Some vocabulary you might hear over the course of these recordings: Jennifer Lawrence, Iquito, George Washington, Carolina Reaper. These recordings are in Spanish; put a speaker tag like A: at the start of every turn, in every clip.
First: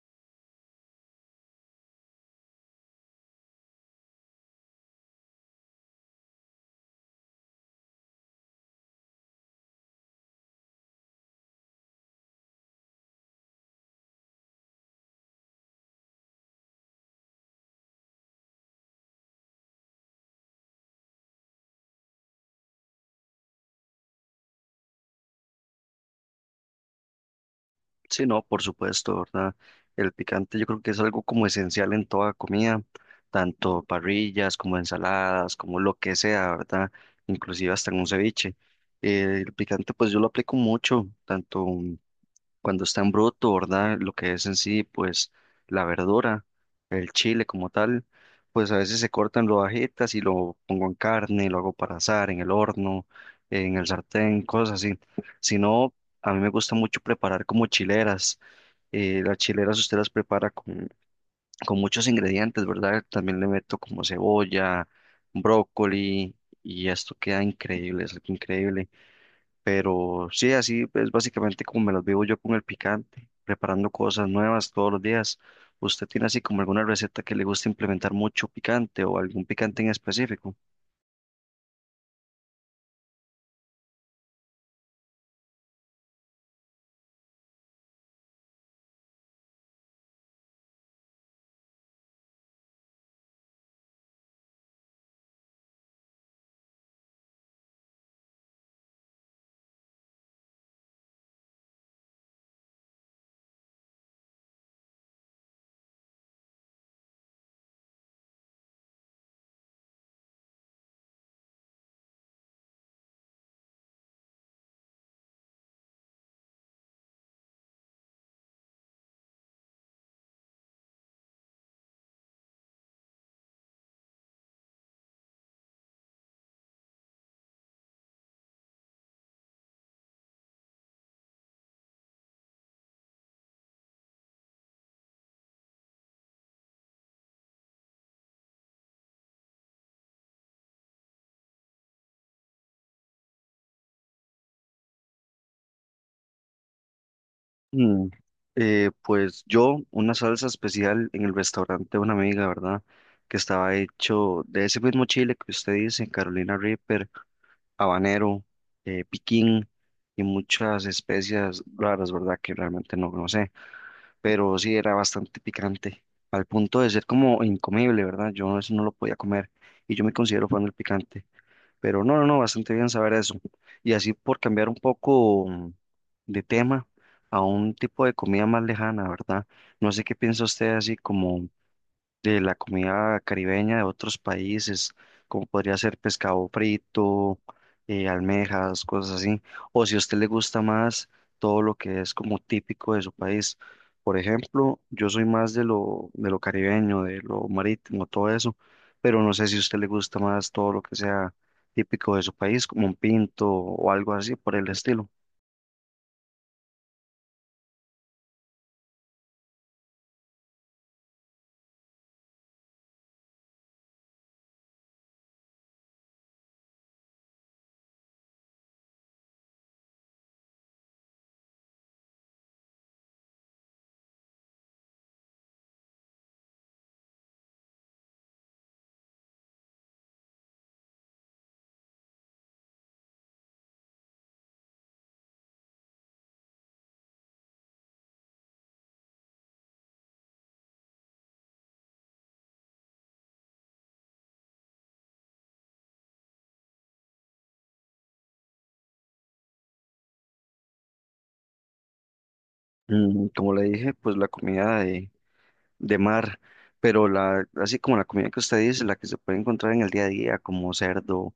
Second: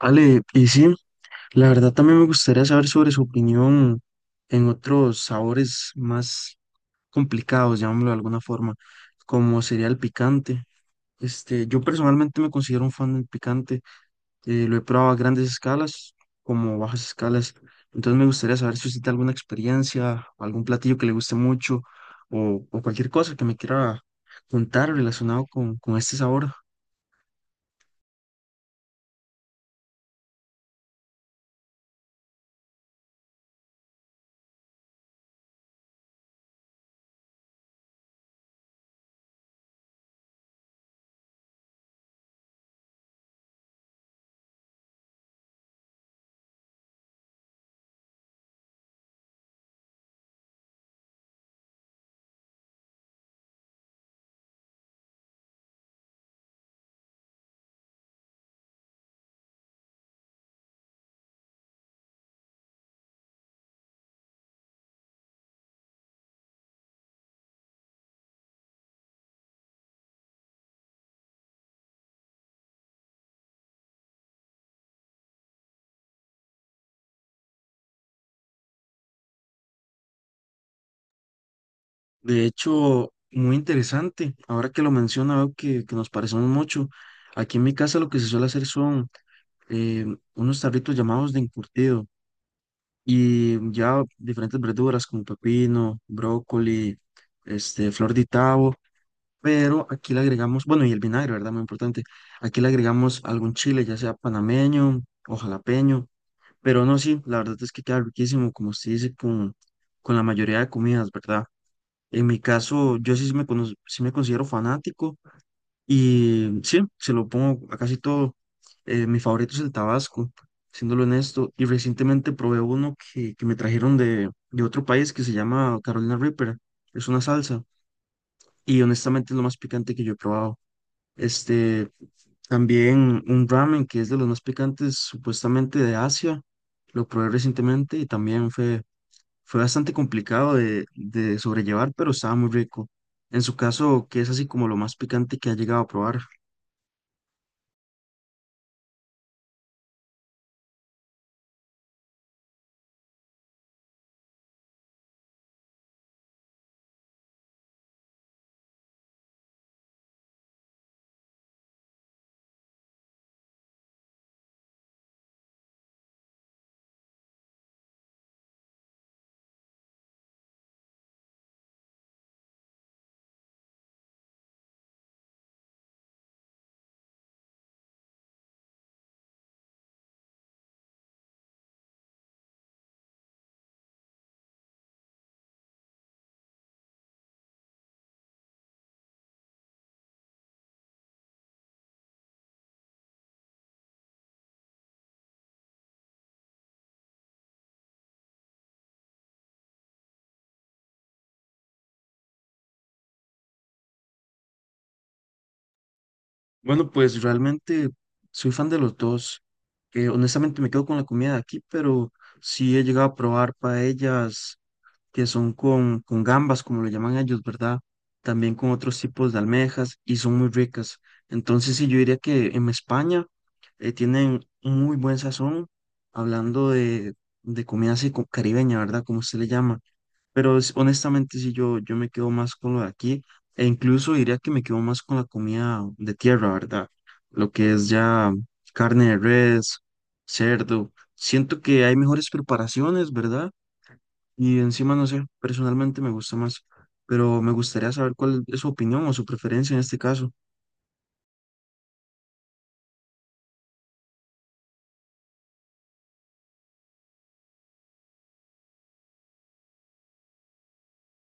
A: Ale, y sí, la verdad también me gustaría saber sobre su opinión en otros sabores más complicados, llamémoslo de alguna forma, como sería el picante. Yo personalmente me considero un fan del picante, lo he probado a grandes escalas como bajas escalas, entonces me gustaría saber si usted tiene alguna experiencia, algún platillo que le guste mucho o cualquier cosa que me quiera contar relacionado con este sabor.
B: Sí, no, por supuesto, ¿verdad? El picante yo creo que es algo como esencial en toda comida, tanto parrillas como ensaladas, como lo que sea, ¿verdad? Inclusive hasta en un ceviche. El picante pues yo lo aplico mucho, tanto cuando está en bruto, ¿verdad? Lo que es en sí pues la verdura, el chile como tal, pues a veces se cortan rodajitas y lo pongo en carne, lo hago para asar, en el horno, en el sartén, cosas así. Si no... A mí me gusta mucho preparar como chileras, las chileras usted las prepara con muchos ingredientes, ¿verdad? También le meto como cebolla, brócoli y esto queda increíble, es algo increíble. Pero sí, así es básicamente como me las vivo yo con el picante, preparando cosas nuevas todos los días. ¿Usted tiene así como alguna receta que le gusta implementar mucho picante o algún picante en específico?
A: De hecho, muy interesante. Ahora que lo menciona, veo que nos parecemos mucho. Aquí en mi casa lo que se suele hacer son eh, unos tarritos llamados de encurtido y ya diferentes verduras como pepino, brócoli, flor de tabo, pero aquí le agregamos, bueno, y el vinagre, ¿verdad? Muy importante. Aquí le agregamos algún chile, ya sea panameño o jalapeño, pero no, sí, la verdad es que queda riquísimo, como se dice, con la mayoría de comidas, ¿verdad? En mi caso, yo sí me, sí me considero fanático y sí, se lo pongo a casi todo. Mi favorito es el Tabasco, siéndolo honesto. Y recientemente probé uno que me trajeron de otro país que se llama Carolina Reaper. Es una salsa y honestamente es lo más picante que yo he probado. Este, También un ramen que es de los más picantes supuestamente de Asia. Lo probé recientemente y también fue bastante complicado de sobrellevar, pero estaba muy rico. En su caso, ¿qué es así como lo más picante que ha llegado a probar?
B: Mm, pues yo, una salsa especial en el restaurante de una amiga, ¿verdad? Que estaba hecho de ese mismo chile que usted dice, Carolina Reaper, habanero, piquín y muchas especias raras, ¿verdad? Que realmente no, no sé, pero sí era bastante picante, al punto de ser como incomible, ¿verdad? Yo eso no lo podía comer y yo me considero fan del picante. Pero no, no, no, bastante bien saber eso. Y así por cambiar un poco de tema a un tipo de comida más lejana, ¿verdad? No sé qué piensa usted así como de la comida caribeña de otros países, como podría ser pescado frito, almejas, cosas así. O si a usted le gusta más todo lo que es como típico de su país. Por ejemplo, yo soy más de de lo caribeño, de lo marítimo, todo eso, pero no sé si a usted le gusta más todo lo que sea típico de su país, como un pinto o algo así por el estilo.
A: Bueno, pues realmente soy fan de los dos. Honestamente me quedo con la comida de aquí, pero sí he llegado a probar paellas, que son con gambas, como lo llaman ellos, ¿verdad? También con otros tipos de almejas y son muy ricas. Entonces, sí, yo diría que en España tienen un muy buen sazón, hablando de comida así caribeña, ¿verdad? Como se le llama. Pero honestamente, sí, yo me quedo más con lo de aquí e incluso diría que me quedo más con la comida de tierra, ¿verdad? Lo que es ya carne de res, cerdo. Siento que hay mejores preparaciones, ¿verdad? Y encima, no sé, personalmente me gusta más, pero me gustaría saber cuál es su opinión o su preferencia en este caso.
B: Como le dije, pues la comida de mar, pero la, así como la comida que usted dice, la que se puede encontrar en el día a día, como cerdo,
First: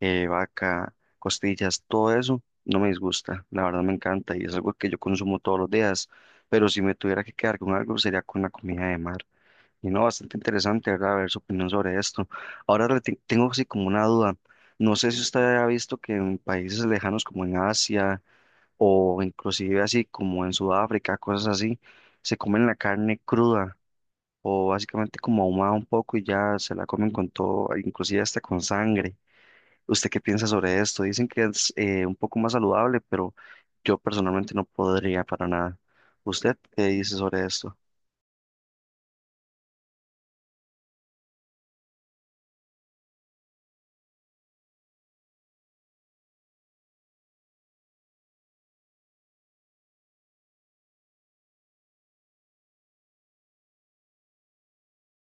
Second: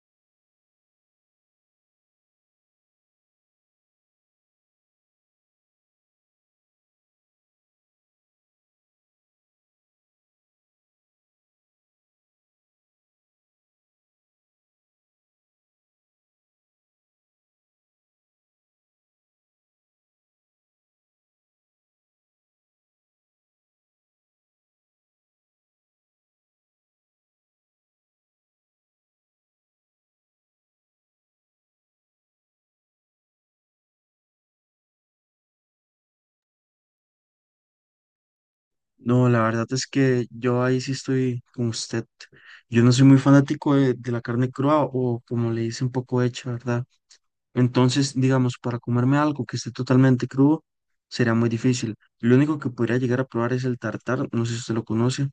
B: vaca, costillas, todo eso, no me disgusta, la verdad me encanta y es algo que yo consumo todos los días, pero si me tuviera que quedar con algo sería con la comida de mar. Y no, bastante interesante, ¿verdad? Ver su opinión sobre esto. Ahora le tengo así como una duda. No sé si usted ha visto que en países lejanos como en Asia o inclusive así como en Sudáfrica, cosas así, se comen la carne cruda o básicamente como ahumada un poco y ya se la comen con todo, inclusive hasta con sangre. ¿Usted qué piensa sobre esto? Dicen que es un poco más saludable, pero yo personalmente no podría para nada. ¿Usted qué dice sobre esto?
A: No, la verdad es que yo ahí sí estoy con usted. Yo no soy muy fanático de la carne cruda o como le dicen, poco hecha, ¿verdad? Entonces, digamos, para comerme algo que esté totalmente crudo, sería muy difícil. Lo único que podría llegar a probar es el tartar, no sé si usted lo conoce,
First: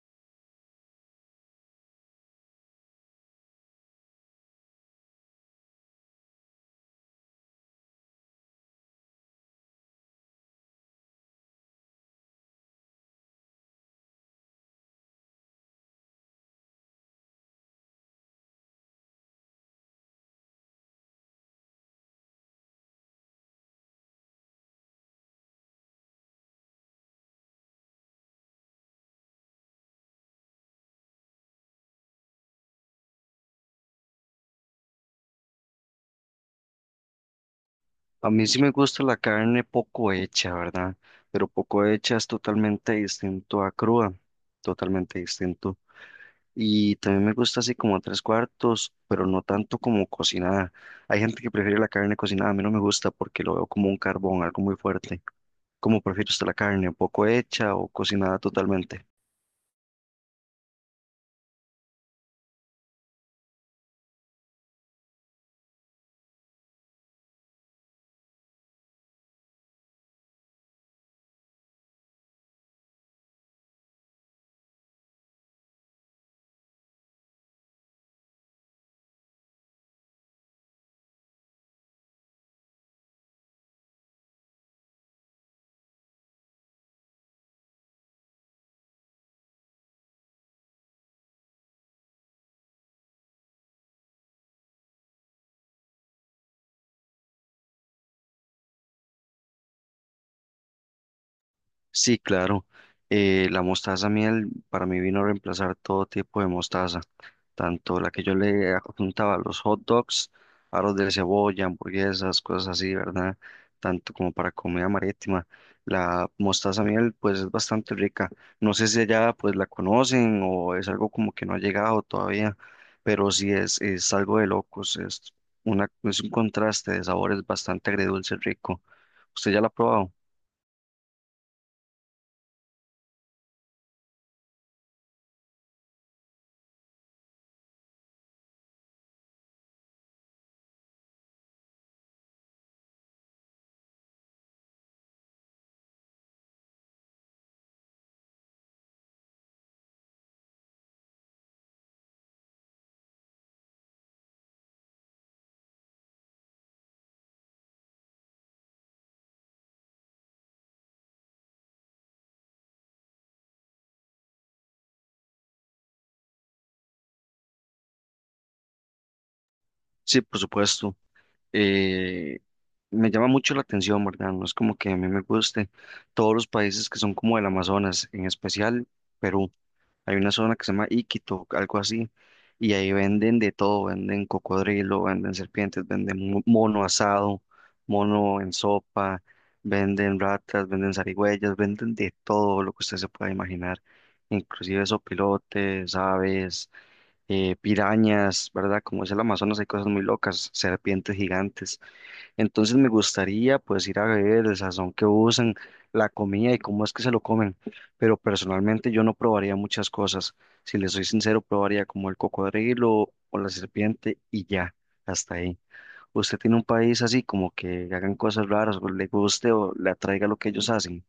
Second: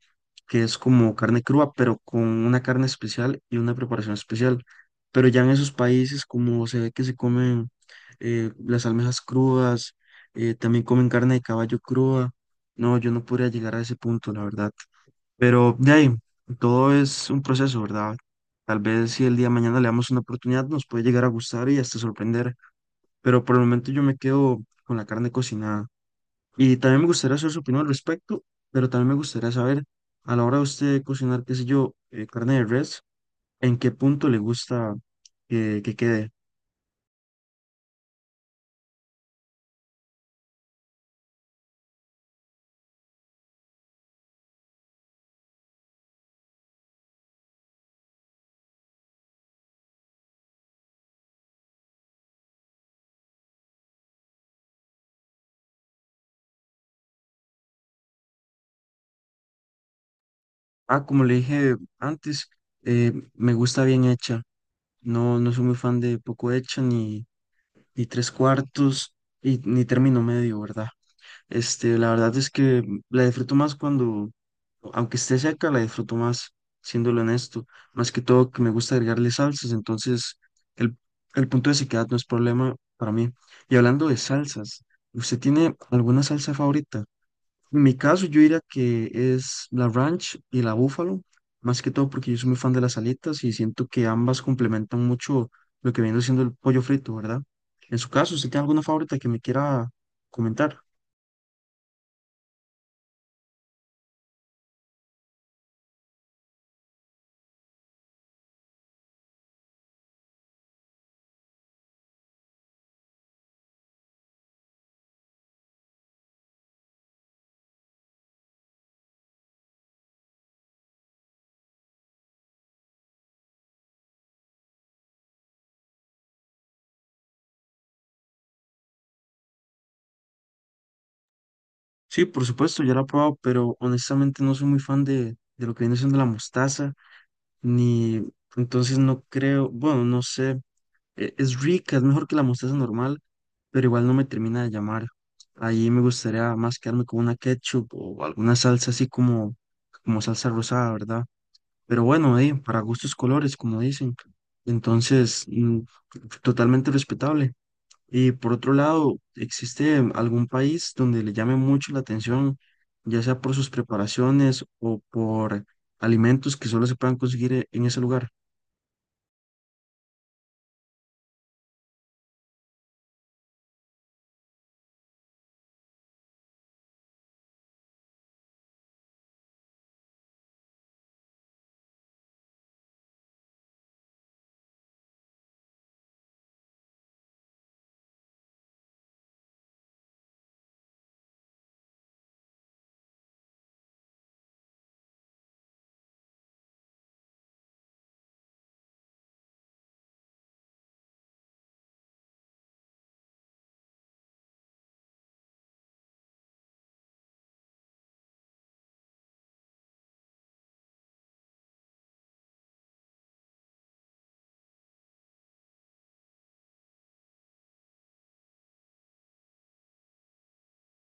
A: que es como carne cruda, pero con una carne especial y una preparación especial. Pero ya en esos países, como se ve que se comen las almejas crudas, también comen carne de caballo cruda, no, yo no podría llegar a ese punto, la verdad. Pero de ahí, todo es un proceso, ¿verdad? Tal vez si el día de mañana le damos una oportunidad, nos puede llegar a gustar y hasta sorprender. Pero por el momento yo me quedo con la carne cocinada. Y también me gustaría saber su opinión al respecto, pero también me gustaría saber, a la hora de usted cocinar, qué sé yo, carne de res, ¿en qué punto le gusta que quede?
B: A mí sí me gusta la carne poco hecha, ¿verdad? Pero poco hecha es totalmente distinto a cruda, totalmente distinto. Y también me gusta así como a tres cuartos, pero no tanto como cocinada. Hay gente que prefiere la carne cocinada, a mí no me gusta porque lo veo como un carbón, algo muy fuerte. ¿Cómo prefiere usted la carne? ¿Un poco hecha o cocinada totalmente?
A: Ah, como le dije antes, me gusta bien hecha. No, no soy muy fan de poco hecha ni, ni tres cuartos y, ni término medio, ¿verdad? La verdad es que la disfruto más cuando, aunque esté seca, la disfruto más, siéndolo honesto. Más que todo que me gusta agregarle salsas, entonces el, el punto de sequedad no es problema para mí. Y hablando de salsas, ¿usted tiene alguna salsa favorita? En mi caso, yo diría que es la ranch y la búfalo, más que todo porque yo soy muy fan de las alitas y siento que ambas complementan mucho lo que viene siendo el pollo frito, ¿verdad? En su caso, ¿usted tiene alguna favorita que me quiera comentar?
B: Sí, claro. La mostaza miel para mí vino a reemplazar todo tipo de mostaza, tanto la que yo le adjuntaba a los hot dogs, aros de cebolla, hamburguesas, cosas así, ¿verdad? Tanto como para comida marítima. La mostaza miel pues es bastante rica. No sé si allá pues la conocen o es algo como que no ha llegado todavía, pero sí es algo de locos, es es un contraste de sabores bastante agridulce rico. ¿Usted ya la ha probado?
A: Sí, por supuesto, ya la he probado, pero honestamente no soy muy fan de lo que viene siendo la mostaza, ni entonces no creo, bueno, no sé, es rica, es mejor que la mostaza normal, pero igual no me termina de llamar. Ahí me gustaría más quedarme con una ketchup o alguna salsa así como, como salsa rosada, ¿verdad? Pero bueno, para gustos colores, como dicen. Entonces, totalmente respetable. Y por otro lado, ¿existe algún país donde le llame mucho la atención, ya sea por sus preparaciones o por alimentos que solo se puedan conseguir en ese lugar?
B: Sí, por supuesto. eh, Me llama mucho la atención, ¿verdad? No es como que a mí me guste todos los países que son como el Amazonas, en especial Perú. Hay una zona que se llama Iquito, algo así, y ahí venden de todo, venden cocodrilo, venden serpientes, venden mono asado, mono en sopa, venden ratas, venden zarigüeyas, venden de todo lo que usted se pueda imaginar, inclusive sopilotes, aves, pirañas, ¿verdad? Como es el Amazonas, hay cosas muy locas, serpientes gigantes. Entonces me gustaría pues ir a ver el sazón que usan, la comida y cómo es que se lo comen. Pero personalmente yo no probaría muchas cosas. Si les soy sincero, probaría como el cocodrilo o la serpiente y ya, hasta ahí. ¿Usted tiene un país así como que hagan cosas raras o le guste o le atraiga lo que ellos hacen?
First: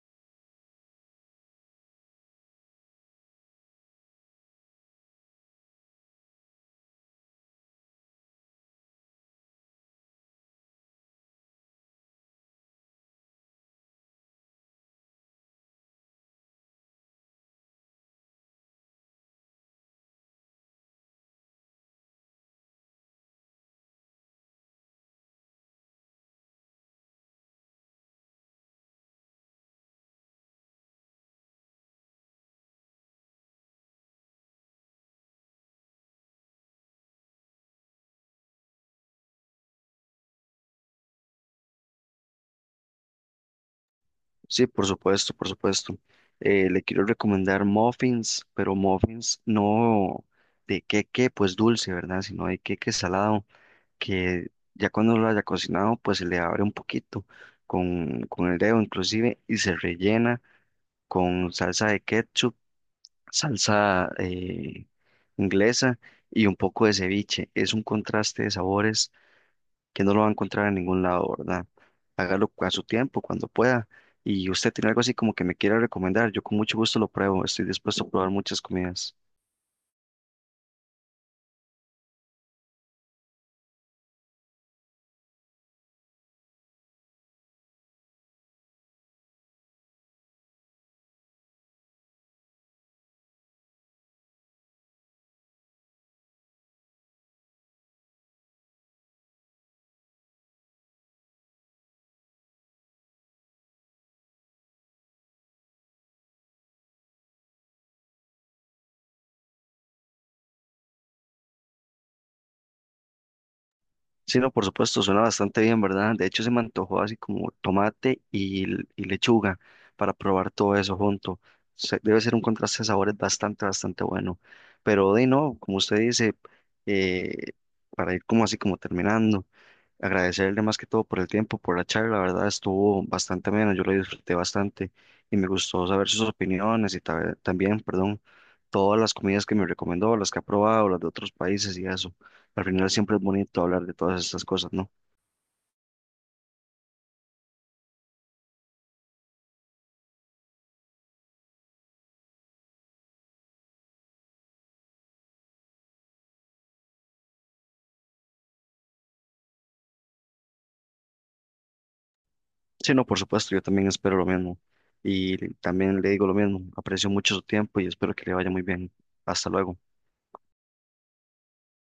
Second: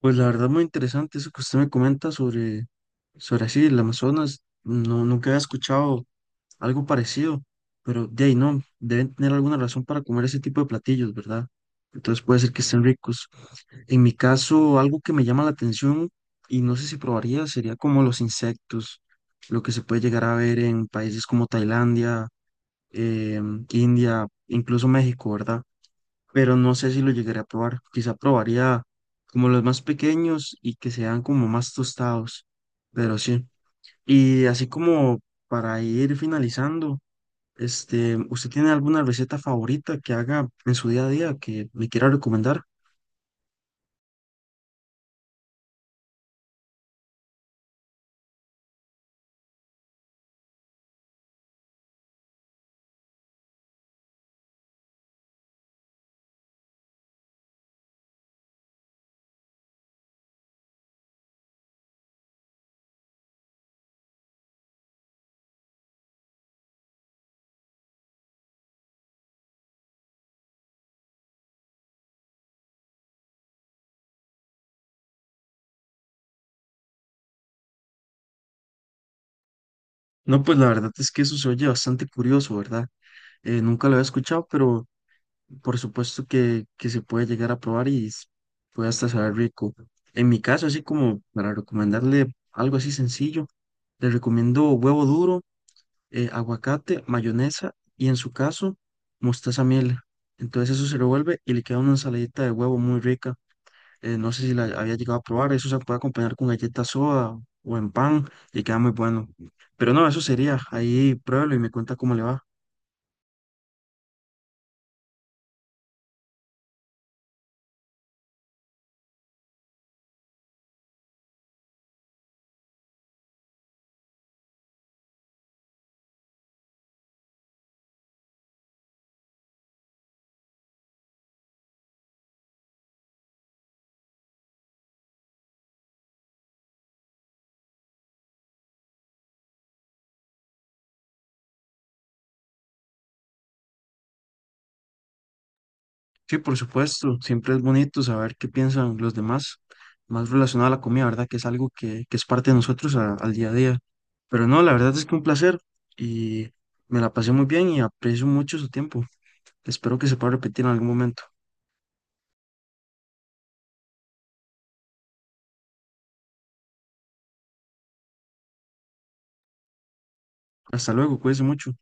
A: Pues la verdad muy interesante eso que usted me comenta sobre, sobre así, el Amazonas. No, nunca había escuchado algo parecido, pero de ahí no, deben tener alguna razón para comer ese tipo de platillos, ¿verdad? Entonces puede ser que estén ricos. En mi caso, algo que me llama la atención y no sé si probaría sería como los insectos, lo que se puede llegar a ver en países como Tailandia, India, incluso México, ¿verdad? Pero no sé si lo llegaré a probar. Quizá probaría como los más pequeños y que sean como más tostados, pero sí. Y así como para ir finalizando, ¿usted tiene alguna receta favorita que haga en su día a día que me quiera recomendar?
B: Sí, por supuesto, por supuesto. Le quiero recomendar muffins, pero muffins no de queque, pues dulce, ¿verdad? Sino de queque salado que ya cuando lo haya cocinado, pues se le abre un poquito con el dedo inclusive y se rellena con salsa de ketchup, salsa inglesa y un poco de ceviche. Es un contraste de sabores que no lo va a encontrar en ningún lado, ¿verdad? Hágalo a su tiempo, cuando pueda. Y usted tiene algo así como que me quiera recomendar, yo con mucho gusto lo pruebo, estoy dispuesto a probar muchas comidas.
A: No, pues la verdad es que eso se oye bastante curioso, ¿verdad? Nunca lo había escuchado, pero por supuesto que se puede llegar a probar y puede hasta saber rico. En mi caso, así como para recomendarle algo así sencillo, le recomiendo huevo duro, aguacate, mayonesa y en su caso, mostaza miel. Entonces eso se revuelve y le queda una ensaladita de huevo muy rica no sé si la había llegado a probar, eso se puede acompañar con galleta soda o en pan y queda muy bueno. Pero no, eso sería, ahí pruébelo y me cuenta cómo le va.
B: Sí, no, por supuesto, suena bastante bien, ¿verdad? De hecho, se me antojó así como tomate y lechuga para probar todo eso junto. Debe ser un contraste de sabores bastante, bastante bueno. Pero de no, como usted dice, eh, para ir como así como terminando, agradecerle más que todo por el tiempo, por la charla, la verdad estuvo bastante menos, yo lo disfruté bastante y me gustó saber sus opiniones y también, perdón, todas las comidas que me recomendó, las que ha probado, las de otros países y eso. Al final siempre es bonito hablar de todas estas cosas, ¿no?
A: Sí, por supuesto, siempre es bonito saber qué piensan los demás, más relacionado a la comida, ¿verdad? Que es algo que es parte de nosotros al día a día. Pero no, la verdad es que un placer y me la pasé muy bien y aprecio mucho su tiempo. Espero que se pueda repetir en algún momento.
B: Sí, no, por supuesto, yo también espero lo mismo. Y también le digo lo mismo, aprecio mucho su tiempo y espero que le vaya muy bien. Hasta luego.
A: Hasta luego, cuídense mucho.